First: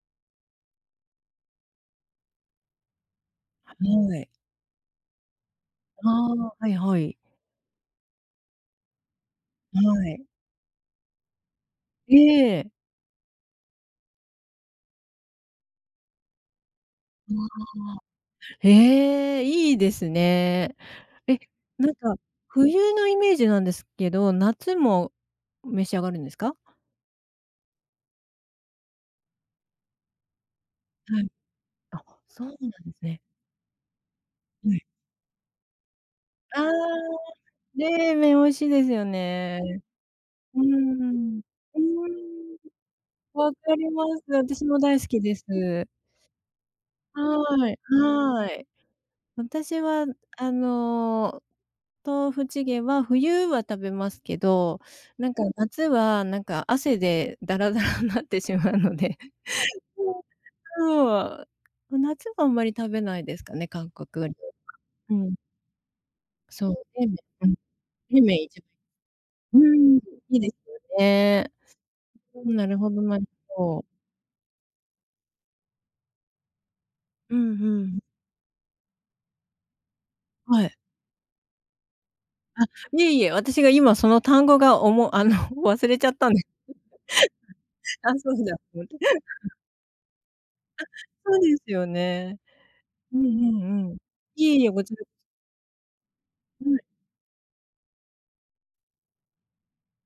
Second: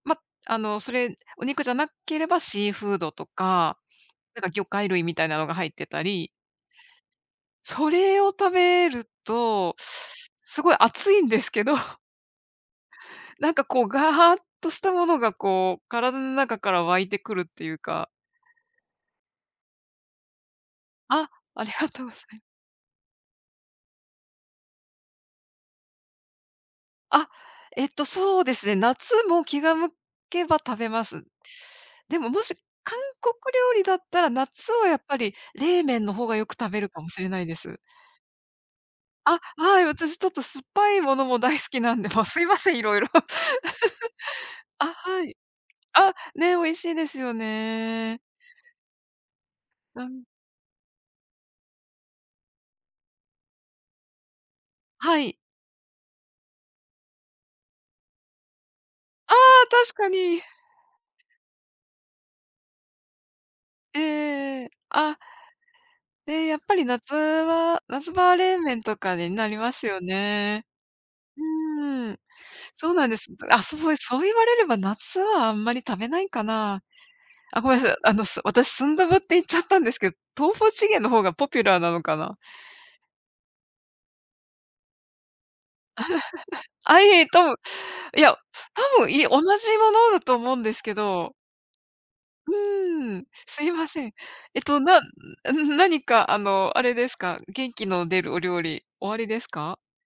ま、あの、それ、お肉じゃなければ、シーフードとはか、い。なんか魚介類みたいなのが入ってたありあ、はいはい。それを食べると、はい。すごい暑いんですけど。ええ。なんかこう、ガハーとしたものがこう、体の中から湧いてあくるっあ。ていうか。へえ。いいですね。あ、え、ありながんとうごか、ざい冬のイメージなんですけど、夏も、う召し上がるんですか？あ、えっと、そうですね。夏も気が向けば食べまはす。い。あ、でも、もそうなし、ん韓ね。国料理だったら、夏はい。はやっぱり冷麺の方がよくああ、食べるかもしれないです。冷麺美味しいですよあ、ね。はい、私ちょっとう酸ーっぱいものもん。大好うーきなんで、もうすいん。ません、いろいろ。分かります、私 もあ、大好きはでい。す。あ、ね、美味しいですよはい、ね。はい。私うはん。あの、豆腐チゲは冬は食べますけど、はなんい。か夏は、なんか、汗でだらだらんなってしまうので。ああ、確か [unintelligible] に。そう。う夏はあんまり食べないですかね、韓ええ国 [unintelligible] ええええ。うあ。ん。え、やっそう、ぱり冷夏麺うん、は、夏冷場は麺冷一番麺とかになりいいです、まうすーん、よいいでね。すようね。ーん。うーん、なるほそうど、なんでなるす。んだあ、そど。う、え、そう言われれば、夏はあんまり食べないかな。うん、あ、ふごめんさい。ん。あの、す私、スンドゥブって言っちゃったんですけ豆は腐い。チゲのほうがポピュラーなのかな。あ、いえいえ、私が今その単語がおもあの、忘れちゃったんで あ、いえ、とぶうああ、いそや、うふだた思って。ぶんい同 じものだと思うんですあ、けど。そうですよね。ううーんん、うすいまんうん。せん。いええっいえ、とこちなうらん、何かあの、はい。あれですか、元気の出るお料理、おありですか？